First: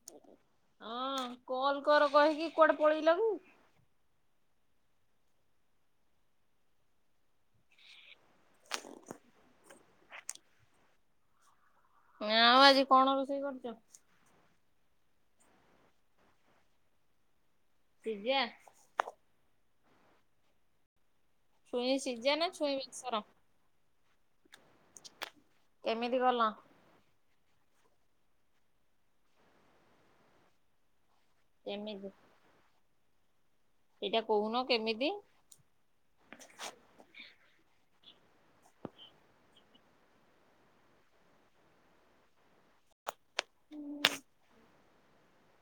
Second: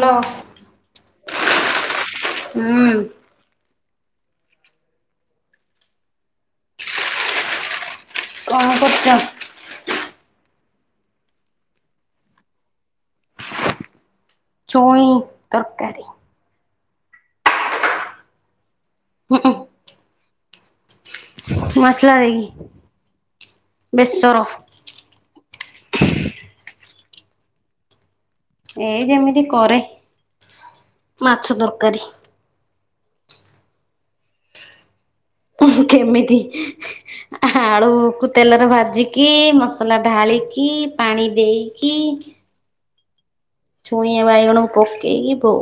Hello. ହଁ କଲ କର କହିକି କୁଆଡେ ହୁଁ ପଳେଇଲକି? [unintelligible] କଣ କରୁଚ? ହଁ ଆଉ ଆଜି କଣ ରୋଷେଇ କରିଛ? ଛୁଇଁ ତରକାରୀ। ସଜଆ [inaudible] ହ [inaudible] ଛୁଇଁ ମସଲା ସିଝା ନା ଦେଇକି ଛୁଇଁ ବେସର ବେଶର। କେମିତି କଲ? ଏଇ ଯେମିତି କରେ ମାଛ ତରକାରୀ। କେମିତି ସେଇଟା କହୁନ କେମିତି? ଉହୁଁ କେମିତି ଆଳୁକୁ ତେଲରେ ଭାଜିକି ମସଲା ଢାଳିକି ପାଣି ଦେଇକି ହୁଁ। ଛୁଇଁ ବାଇଗଣକୁ ପକେଇକି ବଉ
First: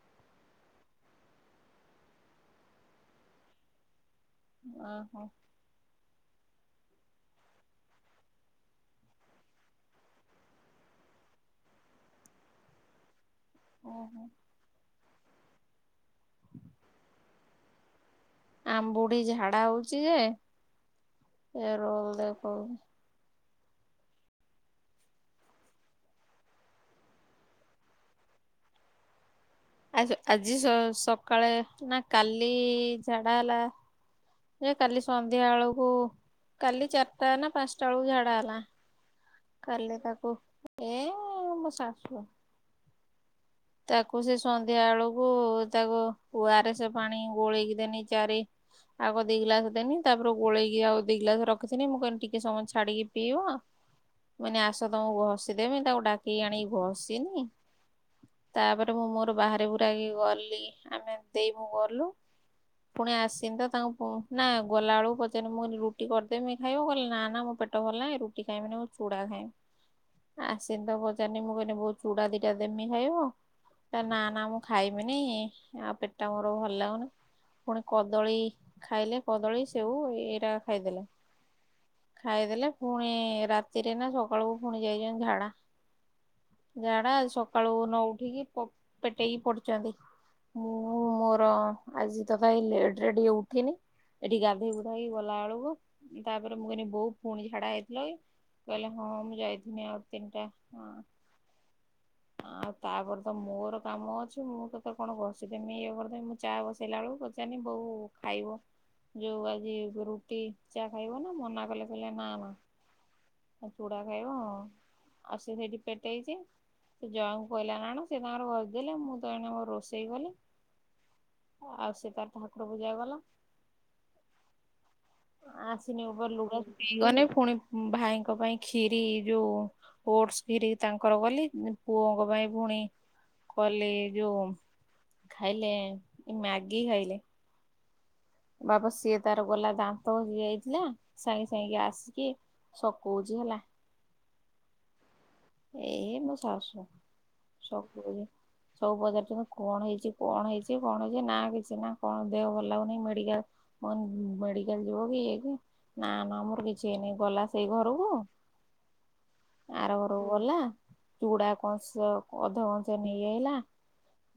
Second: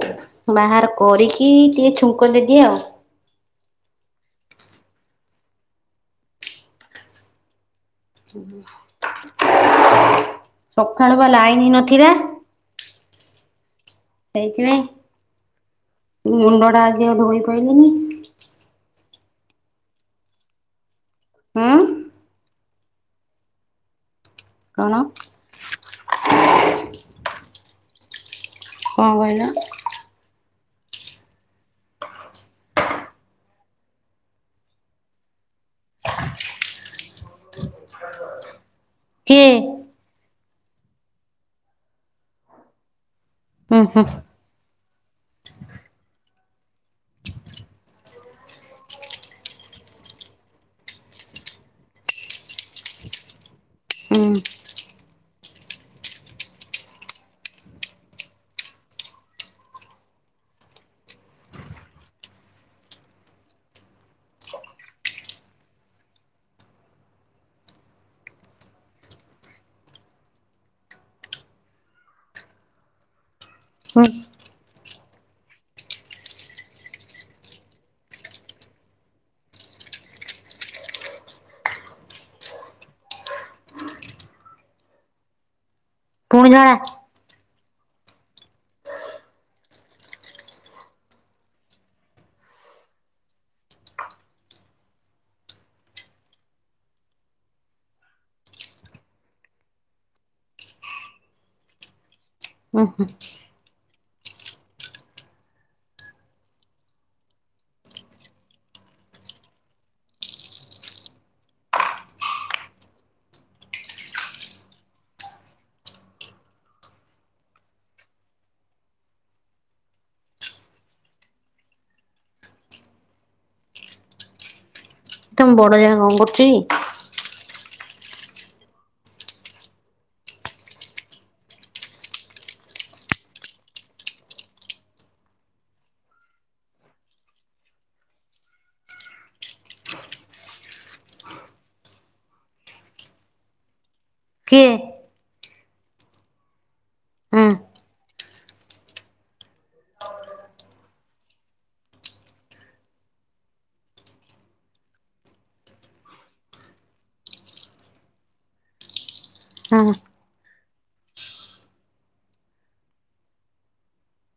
ବାହାର କରିକି ଟିକେ ଛୁଙ୍କ ଦେଦିଏ ଆଉ। ଓହୋ। ସେ [inaudible] ସଖାଳୁ ବା ଲାଇନ୍ ନଥିଲା। ଓହୋ। ହେଇଥିପାଇଁ ମୁଁ ମୁଣ୍ଡଟା ଆଜି ଆଉ ଧୋଇ ପାଇଲିନି। ଆମବୁଢ଼ୀ ଝାଡା ହଉଚି ଯେ ଏ ହୁଁ ରୋଲ ଦେଖଉଛି। କଣ? କଣ କହିଲ? ଆ ଆଜି ସକାଳେ ନା କାଲି ଝାଡା ହେଲା ଜେ କାଲି ସନ୍ଧ୍ୟା ଏଳକୁ କାଲି ଚାରଟା ନା ପାଞ୍ଚଟାଆଳୁକୁ ଝାଡା ହେଲା। କିଏ? ତାଲେ ତାକୁ ଏ ମୋ ଶାଶୁ। ଉୁଁ ହୁଁ ତାକୁ ସେ ସନ୍ଧ୍ୟା ଏଳକୁ ତାକୁ ଓଆରଏସ ପାଣି ଗୋଳେଇକି ଦେନି ଚାରି ଆଗ ଦି ଗ୍ଲାସ ଦେନି ତାପରେ ଗୋଳେଇକି ଆଉ ଦି ଗ୍ଲାସ ରଖିଥିନି ମୁଁ କହିଲି ଟିକେ ସମୟ ଛାଡିକି ପିଇବ ହୁଁ ମାନେ ଆସ ତମକୁ ଘଷିଦମି ତାକୁ ଡାକିକି ଆଣିକି ଘଷିନି ତାପରେ ମୁଁ ମୋର ବାହାରେ ପୁରା କି ଗଲି ଆମେ ଦେଇ ମୁୁ ଗଲୁ ପୁଣି ଆସିନି ତ ତାଙ୍କୁ ନା ଗଲାବେଳକୁ ପଚାରିଲି ମୁଁ ରୁଟି କରିଦେମି ଖାଇବ କହିଲି ନା ନା ମୋ ପେଟ ଭଲ ନାଇଁ ରୁଟି ଖାଇବିନି ମୁ ଚୁଡା ଖାଏ ଆସି ତ ପଚାରିଲି ମୁଁ କହିଲି ବହୁତ ଚୁଡା ଦିଟା ଦେମି ଖାଇବ ହୁଁ ନା ନା ମୁଁ ଖାଇମିନି ଆଉ ପେଟ ଟା ମୋର ଭଲ ଲାଗୁନି ପୁଣି କଦଳୀ ଖାଇଲେ କଦଳୀ ସେଉ ଏଇଟା ଖାଇଦେଲେ ଖାଇଦେଲେ ପୁଣି ରାତିରେ ନା ସକାଳକୁ ପୁଣି ଯାଇଛନ୍ତି ଝାଡା ପୁଣି ଝାଡ଼ା ଜାଡା ସକାଳୁ ନ ଉଠିକି ପେଟେଇକି ପଡ଼ିଛନ୍ତି ମୁଁ ମୋର ଆଜି ତ ଭାଇ ଲେଟ ରେ ଉଠିନି ଏଠି ଗାଧେଇ ବୁଧେଇକି ଗଲା ବେଳକୁ ତାପରେ ମୁଁ କହିଲି ବୋତ ପୁଣି ଝାଡା ହେଇଥିଲ କି କହିଲେ ହଁ ମୁଁ ଯାଇଥିନି ଆଉ ତିନିଟା ହଁ ଆଉ ଉଁ ହୁଁ ତାପରେ ତ ମୋର କାମ ଅଛି ମୁଁ କେ ତ କଣ ବସି ତମେ ଇଏ କରିଦେମୀ ମୁଁ ଚା ବସେଇଲା ବେଳକୁ ପଚାରନି ବୋଉ ଖାଇବ ଯୋଉ ଆଜି ରୁଟି ଚା ଖାଇବ ନା ମନା କଲେ କହିଲେ ନା ନା ହ ଚୁଡ଼ା ଖାଇବ ଆଉ ସେ ସେଇଠି ପେଟେଇଚି। ଜୟଙ୍କୁ କହିଲା ନା ଆଣ ସେ ତାଙ୍କର ଭଦେଲେ ମୁଁ ତଣେ ମୋର ରୋଷେଇ କଲି। ଆଉ ସେ ତାର ଠାକୁର ପୂଜା କଲା। ଏଟ ମୁଁ ବଡ ଜାଗା କଣ କରୁଛି। ହେଇଗନେ ପୁଣି ଭାଇଙ୍କ ପାଇଁ ଖିରି ଯୋଉ ଓଟସ ଫିରିି ତାଙ୍କର କଲି ପୁଅଙ୍କ ପାଇଁ ପୁଣି କଲି ଯୋଉ ଖାଇଲେ ମ୍ୟାଗି ଖାଇଲେ ବାପ ସିଏ ତାର ଗଲା ଦାନ୍ତ ହେଇଯାଇଥିଲା ସାଙ୍ଗେ ସାଙ୍ଗ ଆସିକି ଶକଉଛି ହେଲା କିଏ? ଏଇ ମୁଁ ସସୁ ହୁଁ ସବୁ ସବୁ ପଜାର କଣ ହେଇଛି କଣ ହେଇଛି କଣ ହେଇଛି ନା କିଛି ନା କଣ ଦେହ ଭଲ ଲାଗୁନି ମେଡିକାଲ ଅନ୍ଦ ମେଡ଼ିଗାଲ ଯିବକି ଇଏ କି? ନା ନ ମୋର କିଛି ହେଇନି ଗଲା ସେଇ ଘରକୁ ହୁଁ ଆର ଆଉ ଗଲା ଚୁଡା କଣସ ଅଧ କଂସ ନେଇଯାଇଲା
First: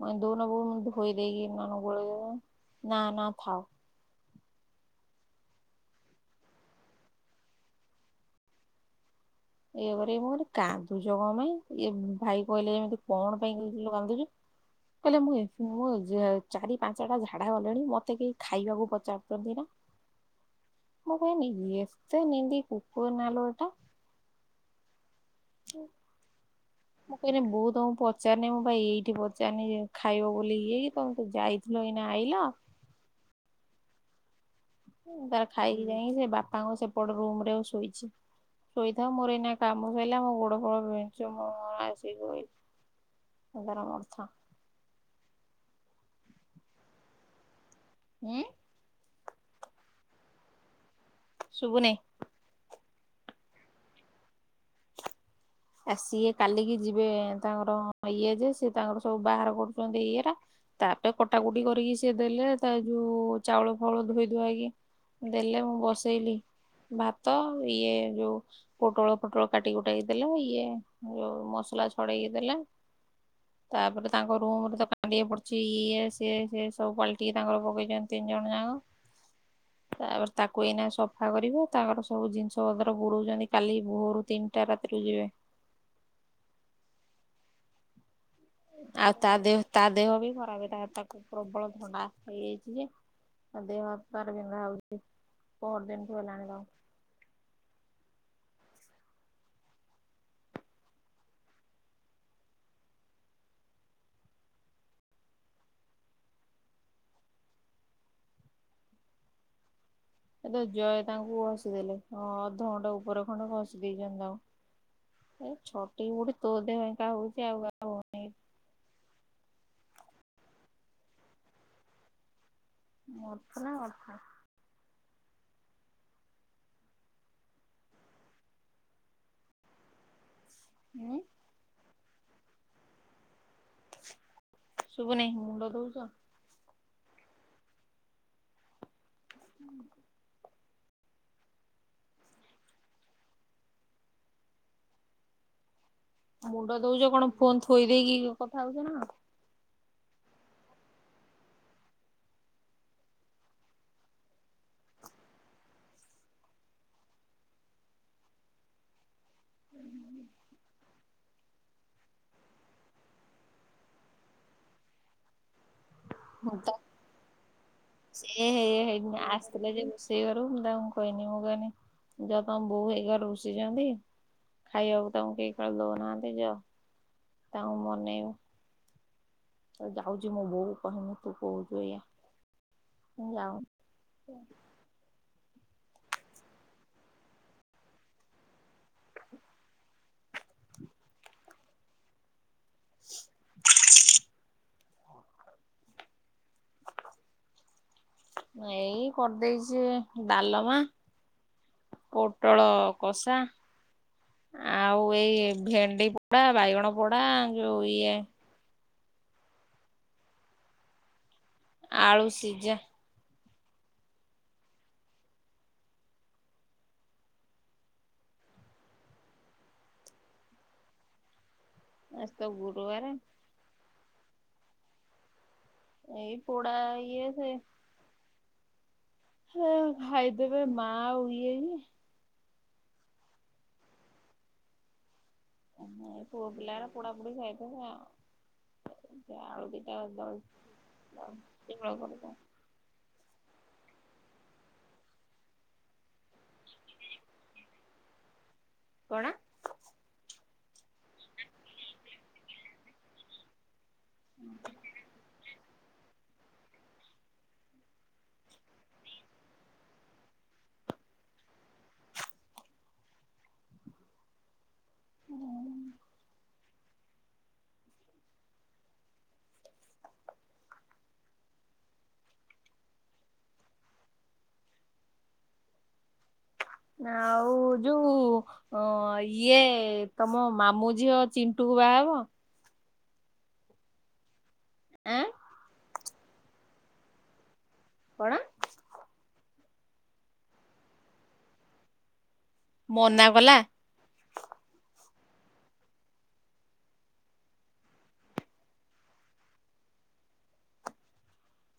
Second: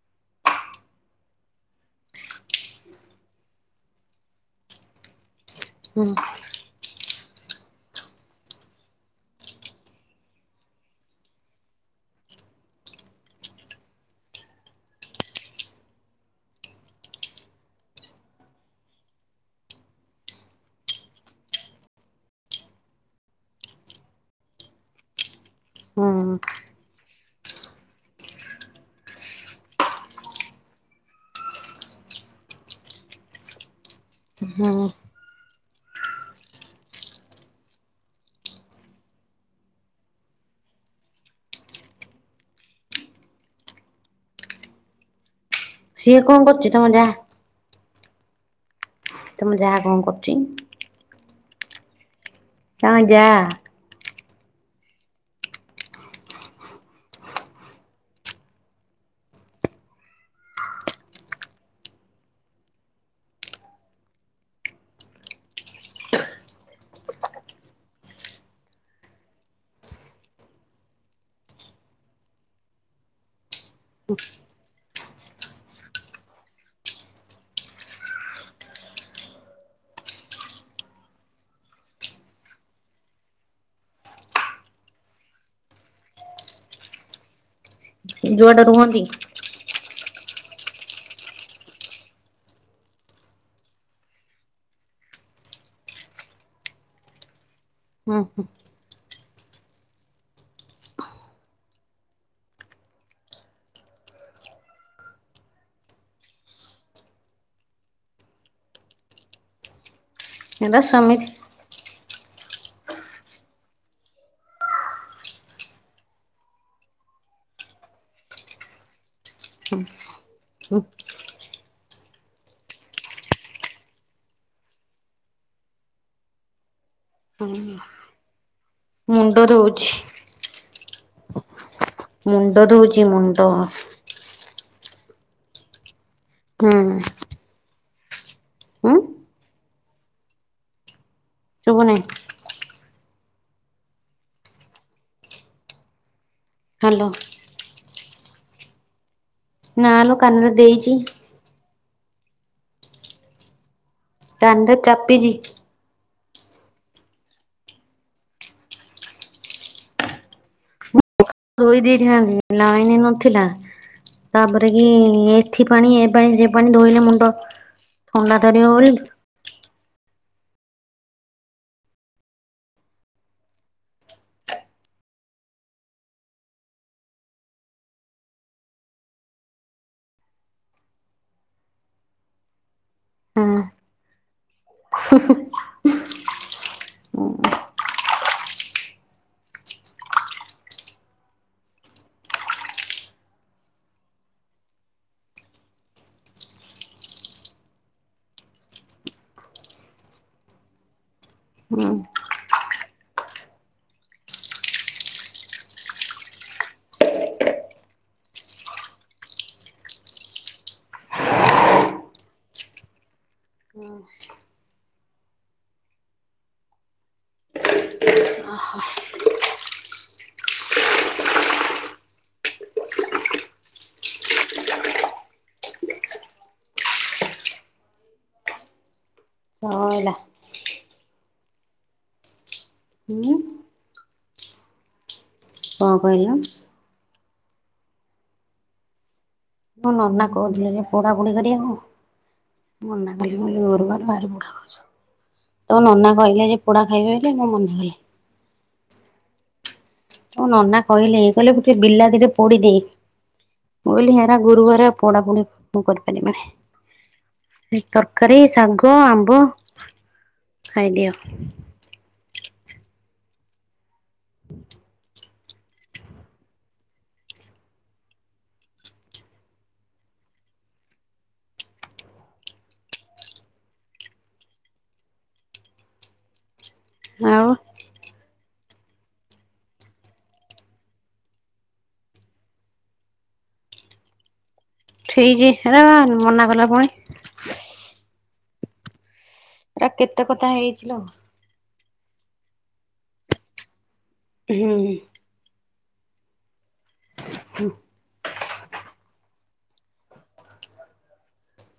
ମ ଦଉ ନ ବଉ ମୁ ଧୋଇ ଦେଇକି ନ ଗୋଳେଇ ନା ନା ଥାଉ ହୁଁ ଏଇଏ ଘ ମୁଁ କହିଲେ କାନ୍ଦୁଛ କଣ ପାଇଁ ଇଏ ଭାଇ କହିଲେ ଯେମିତି କଣ ପାଇଁ କିୁଥିଲୁ କାନ୍ଦୁଛୁ କହିଲେ ମୁଁ ମୁ ଚାରି ପାଞ୍ଚଟା ଝାଡା ଗଲେଣି ମତେ କେହି ଖାଇବାକୁ ପଚାରୁଛନ୍ତି ନା ମୁ କହିନି ଇଏତେ ନିନ୍ଦି କପ ନା ଲି ଏଟା ହୁଁ ମୁଁ କହିଲି ବହୁତ ତମକୁ ପଚାରନି ମୁଁ ଭାଇ ଏଇଠି ପଚାରନି ଖାଇବ ବୋଲି ଇ ହେଇକି ତମେ ଯାଇ ଲ ଏଇନା ଆଇଲ ହଁ ତାର ଖାଇକି ଯାଇକି ସେ ବାପାଙ୍କ ସେପଟ ରୁମ ରେ ଶୋଇଛି ଶୋଇଥା ମୋର ଏଇନା କାମ ସରିଲା ମୋ ଗୋଡ ବୋଡ ବି ମୁ ଆସି ସେ ତାର ମାରୁଥ ସିଏ କଣ କରୁଛି ତମ ଯାହା ଉଁ। ତମ ଯାଆ କଣ କରୁଛି? ସୁଭୁନେ। ତମ ଜା। ଆସଇଏ କାଲିକି ଯିବେ ତାଙ୍କର ଇଏ ଯେ ସି ତାଙ୍କର ସବୁ ବାହାର କରୁଛନ୍ତି ଇଏ ଟା। ତାପରେ କଟା କଟି କରିକି ସିଏ ଦେଲେ ତା ଯୋଉ ଚାଉଳ ଫଉଳ ଧୋଇ ଧାଇକି। ଦେଲେ ମୁଁ ବସେଇଲି। ଭାତ ଇଏ ଯୋଉ ପୋଟଳ ଫୋଟଳ କାଟି କୁଟେଇକି ଦେଲେ ଇ ଇଏ ଯୋଉ ମସଲା ଛଡେଇକି ଦେଲେ। ତା ପରେ ତାଙ୍କ ରୁମ୍ ରେ ତ ପାଣି ଟିକେ ପଡୁଛି ଇଏ ସିଏ ସିଏ ସବୁ ପାଣି ସବୁ ପକେଇଛନ୍ତି ତିନି ଜଣ ଯାକ। [inaudible] ତାପରେ ତାକୁ ଏଇନା ସଫା କରିବୁ ତାଙ୍କର ସବୁ ଜିନିଷ ପତ୍ର ବୁଡଉଛନ୍ତି କାଲି ଭୋରୁ ତିନି ଟା ରାତିରୁ ଯିବେ। ଯୁଆଡେ ରୁହନ୍ତି ଆଉ ତା ଦେହ ତା ଦେହ ବି ଖରାପ ହେଲା ତାକୁ ପ୍ରବଳ ଥଣ୍ଡା ହେଇଯାଇଛି ଯେ। ଦେହ ହାତ ତାର ବିନ୍ଧା ହଉଛି ପହର ଦିନ ଠୁ ହେଲାଣି ହୁଁ ହୁଁ। ଏ ତ ଏରା ଜୟ ସେମିତି ତାଙ୍କୁ ବସିଦେଲେ ହଁ ଅଧଘଣ୍ଟା ଉପର ଖଣ୍ଡ ଘସି ଦେଇେଇଛନ୍ତି ଆଉ। ଏଇ ଛଟେଇ ବୁଢି ତୋ ଦେହ ଏକା ହଉଛି ଆଉ ଆଉ ହ। ହୁଁ। ମରୁଛି ନା କଣ। ହୁଁ। ମୁଣ୍ଡ ଧୋଉଛି। ହୁଁ। ମୁଣ୍ଡ ଧୋଉଛି ମୁଣ୍ଡ। ଶୁଭୁନି ମୁଣ୍ଡ ଧୋଉଛୁ? ହୁଁ। ହୁଁ ହୁଁ। ଶୁଭୁନି। ମୁଣ୍ଡ ଧୋଉଛ ହାଲୋ କଣ ଫୋନ୍ ଥୋଇ ଦେଇକି କଥା ହଉଛ ନା କଣ। ନା ଲୋ କାନରେ ଦେଇଛି। କାନ ରେ ଚାପିଛି। ହୁଁ। ଶୋଇ ଦେଇଥିଲ ଲାଇନ ନଥିଲା ତାପରେ କି ଏଥି ପାଇଁ ସେ ପାଣି ଏ କଣ ପାଣି ତ ଧୋଇଲେ ମୁଣ୍ଡ ଥଣ୍ଡା ଧରିବ ବୋଲି ଥିଲେ ଯେ ରୋଷେଇ ଘରୁ ମୁଁ ତାଙ୍କୁ କହନି ମୁଁ କହନି ଯ ତମ ବୋଉ ଏଇ ଘରୁ ଋଷିଛନ୍ତି। ଖାଇବାକୁ ତାଙ୍କୁ କେହି ଦଉନାହାନ୍ତି ଯାଅ ତାଙ୍କୁ ମନେଇବ। ତ ଯାଉଛି ମୁଁ ବୋଉ କୁ କହିବି ତୋ ବୋହୂ କହୁଛି ଏଇଆ ମୁଁ କହିଲି ଯାଅ। ହୁଁ ହୁଁ। [inaudible] [inaudible] ଏଇ କରିଦେଇଛି ଡାଲମା। ପୋଟଳ କଷା। ଆଉ ଏଇ ଭେଣ୍ଡି ପୋଡା ବାଇଗଣ ପୋଡା ଯୋଉ ଇଏ। ଆଳୁ ସିଜା ହଁ [unintelligible] ଓ ହ ଆଜି ତ ଗୁରୁବାରେ ଏଇ ପୋଡ଼ା ଇଏ ସେ ହ ସଇଲା ଖାଇଦେବେ ମା ଆଉ ଇଏ ହୁଁ ଆ କଣ କହିଲ ପୁଅ ପିିଲାରା ପୋଡ଼ା, ପୋଡ଼ି ଖାଇ ଦେବେ ଆଉ ଏ ଆଳ ମୋ ନନା କହୁଥିଲେ ଯେ ପୋଡ଼ା, ପୋଡ଼ି କରିବାକୁ ଆଜି ଗୁରୁବାର ଭରି ପୋଡ଼ା ଖାଉଚ, ତୋ ନନା କହିଲେ ଯେ ପୋଡା ଖାଇବେ ବୋଲି ମୁଁ ମନା କଲି। କଣ ତୋ ନନା କହିଲେ କହିଲେ ଗୋଟେ ବିଲାତିିଟେ ପୋଡି ଦେଏ। ମୁଁ କହିଲି ହେରା ଗୁରୁ ବାର ପଢା ପଢି ମୁ କରିପାରିବି ନେଇ। ତରକାରୀ, ଶାଗ, ଆମ୍ବ, ଖାଇଦିଅ। ଆଉ ନାଉଦ୍ ଯୋଉ ଅ ଇଏ ତମ ମାମୁ ଝିଅ ଚିଣ୍ଟୁ କୁ ବାହା ହବ? ଆଁ ଠିକି ହେରାପା ମନା କଲା ପୁଣି। କଣ ତା କେତେ କଥା ହେଇଚିଲୋ। ମନା ବଲା ହଁ ହଁ ହୁଁ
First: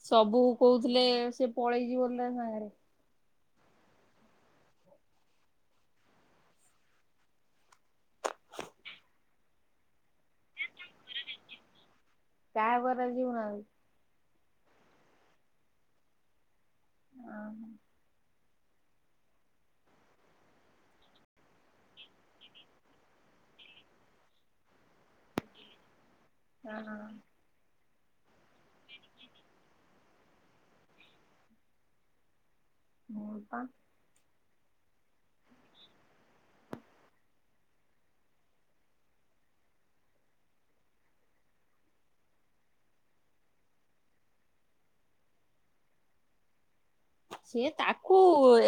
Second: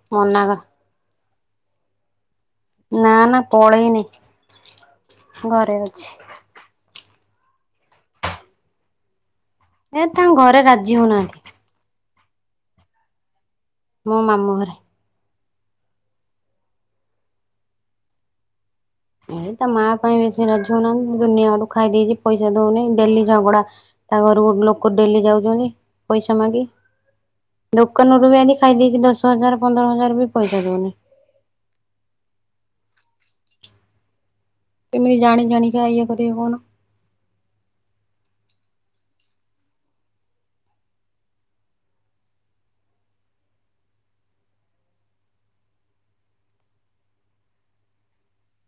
ସବୁ ମନା କର କହୁଥିଲେ ସେ ପଳେଇ ଜିବ ବୋଲି ତା ସାଙ୍ଗରେ। ନା, ନା ପଳେଇନି ଘରେ ଅଛି। ଏ ତାଙ୍କ ଘରେ ରାଜି ହଉନାହାନ୍ତି। କାହା ଘରେ ରାଜି ହୋଉ ନଥାନ୍ତି। ମୋ ମାମୁଁ ଘରେ। ହଁ [unintelligible] ଏଇ ତା ମା ପାଇଁ ବେଶୀ ରାଜି ହଉନାହାନ୍ତି, ଦୁନିଆଡୁ ଖାଇ ଦେଇଚି ପଇସା ଦଉନି ଡେଲି ଝଗଡା। ତା ଘରକୁ ଲୋକ ଡେଲି ଯାଉ ଜୋନି ପଇସା ମାଗି, ଦୋକାନରୁୁ ବି ଆଜି ଖାଇ ଦେଇଚି ଦଶ ହଜାର ପନ୍ଦର ହଜାର ବି ପଇସା ଦୋଉନି। ହଁ ବା କେମିତି ଜାଣି ଜାଣିକି ଇଏ କରିବି କହୁନ। ସିଏ ତାକୁ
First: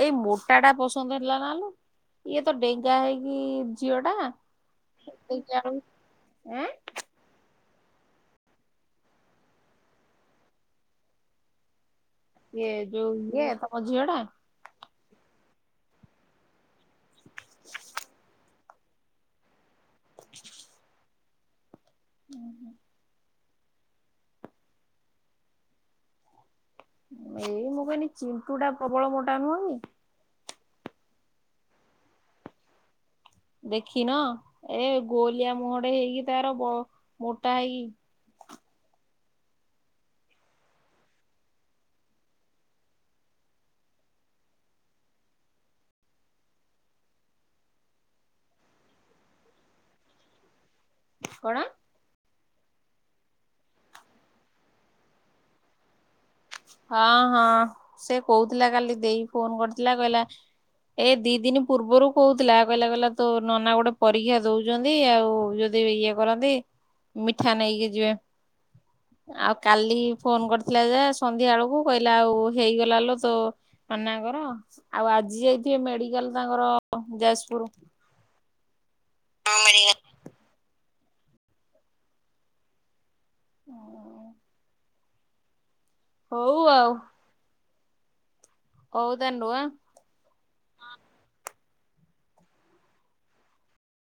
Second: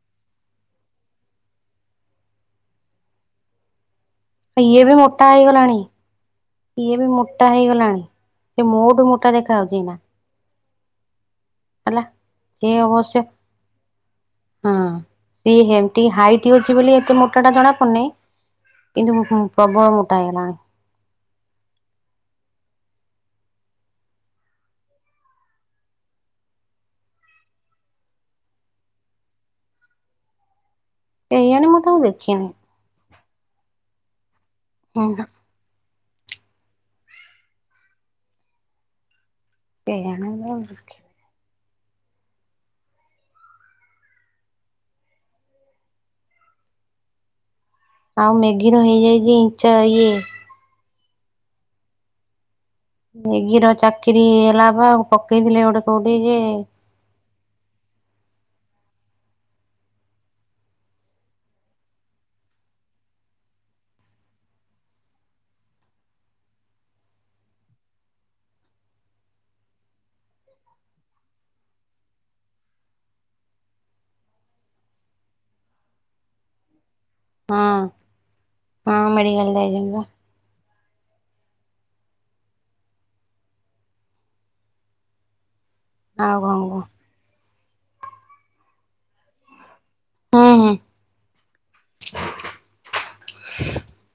ଏଇ ମୋଟା ଟା ପସନ୍ଦ ହେଲା ନାଲୋ! ଇଏ ତ ଡେଙ୍ଗା ହେଇକି ଝିଅ ଟା। ଇଏ ବି ମୋଟା ଦେଖିଲା ହେଇଗଲାଣି ବେଳକୁ ଏଁ ଇଏ ବି ମୋ ମୋଟା ହେଇଗଲାଣି। ସେ ମୋଠୁ ମୋଟା ଦେଖା ହଉଛି ନା। ହେଲା [unintelligible] ଇଏ ଯୋଉ ଅବଶ୍ୟ ଇଏ ତମ ଝିଅ ଟା। ହଁ ସିଏ ଯେମତି ହାଇଟ ଅଛି ବୋଲି ଏତେ ମୋଟା ଟା ଜଣା ପଡୁନି। କିନ୍ତୁ ହୁଁ ପ୍ରବଳ ମୋଟା ହେଇଲାଣି। ହୁଁ ହୁଁ ଏଇ ମୁଁ କହିଲି ଚିଣ୍ଟୁ ଟା ପ୍ରବଳ ମୋଟା ନୁହଁ କି? କେଇଆଣି ମୁଁ ତାଙ୍କୁ ଦେଖିନି। ଦେଖିନ ଏ ହୁଁ ଗୋଲିଆ ମୁହଁ ଟେ ହେଇକି ତାର ମୋଟା ହେଇକି। କେଜଣି [unintelligible] ଆଉ ମ୍ୟାଗିର ହେଇଯାଇଛି ଇଞ୍ଚ ଇଏ କଣ? ମେଗିର ଚାକିରି ହେଇଲା ବା ପକେଇଥିଲେ ଗୋଟେ କୋଉଠି ଯେ, ହଁ, ହଁ ସେ କହୁଥିଲା କାଲି ଦେଇ ଫୋନ କରିଥିଲା କହିଲା ଏ ଦି ଦିନ ପୂର୍ବରୁ କହୁଥିଲା କହିଲା କହିଲା ତୋ ନନା ଗୋଟେ ପରୀକ୍ଷା ଦଉଛନ୍ତି ଆଉ ଯଦି ଯଦି ଇଏ କରନ୍ତି ମିଠା ନେଇକି ଯିବା। ଆଉ କାଲି ଫୋନ କରିଥିଲା ଯା ସନ୍ଧ୍ୟା ବେଳକୁ କହିଲା ଆଉ ହେଇଗଲା ଲୋ ତ ନନାଙ୍କର। ଆଉ ଆଜି ଯାଇଥିବେ ମେଡିକାଲ ତାଙ୍କର ହଁ ଯାଜପୁର ହଁ ମେଡିକାଲ ଯାଇଛନ୍ତି ବା। ହ ଆଉ କଣ ହଉ କୁହ ଆଉ। କହୁଦେନୁ ଆଁ। ହୁଁ, ହୁଁ।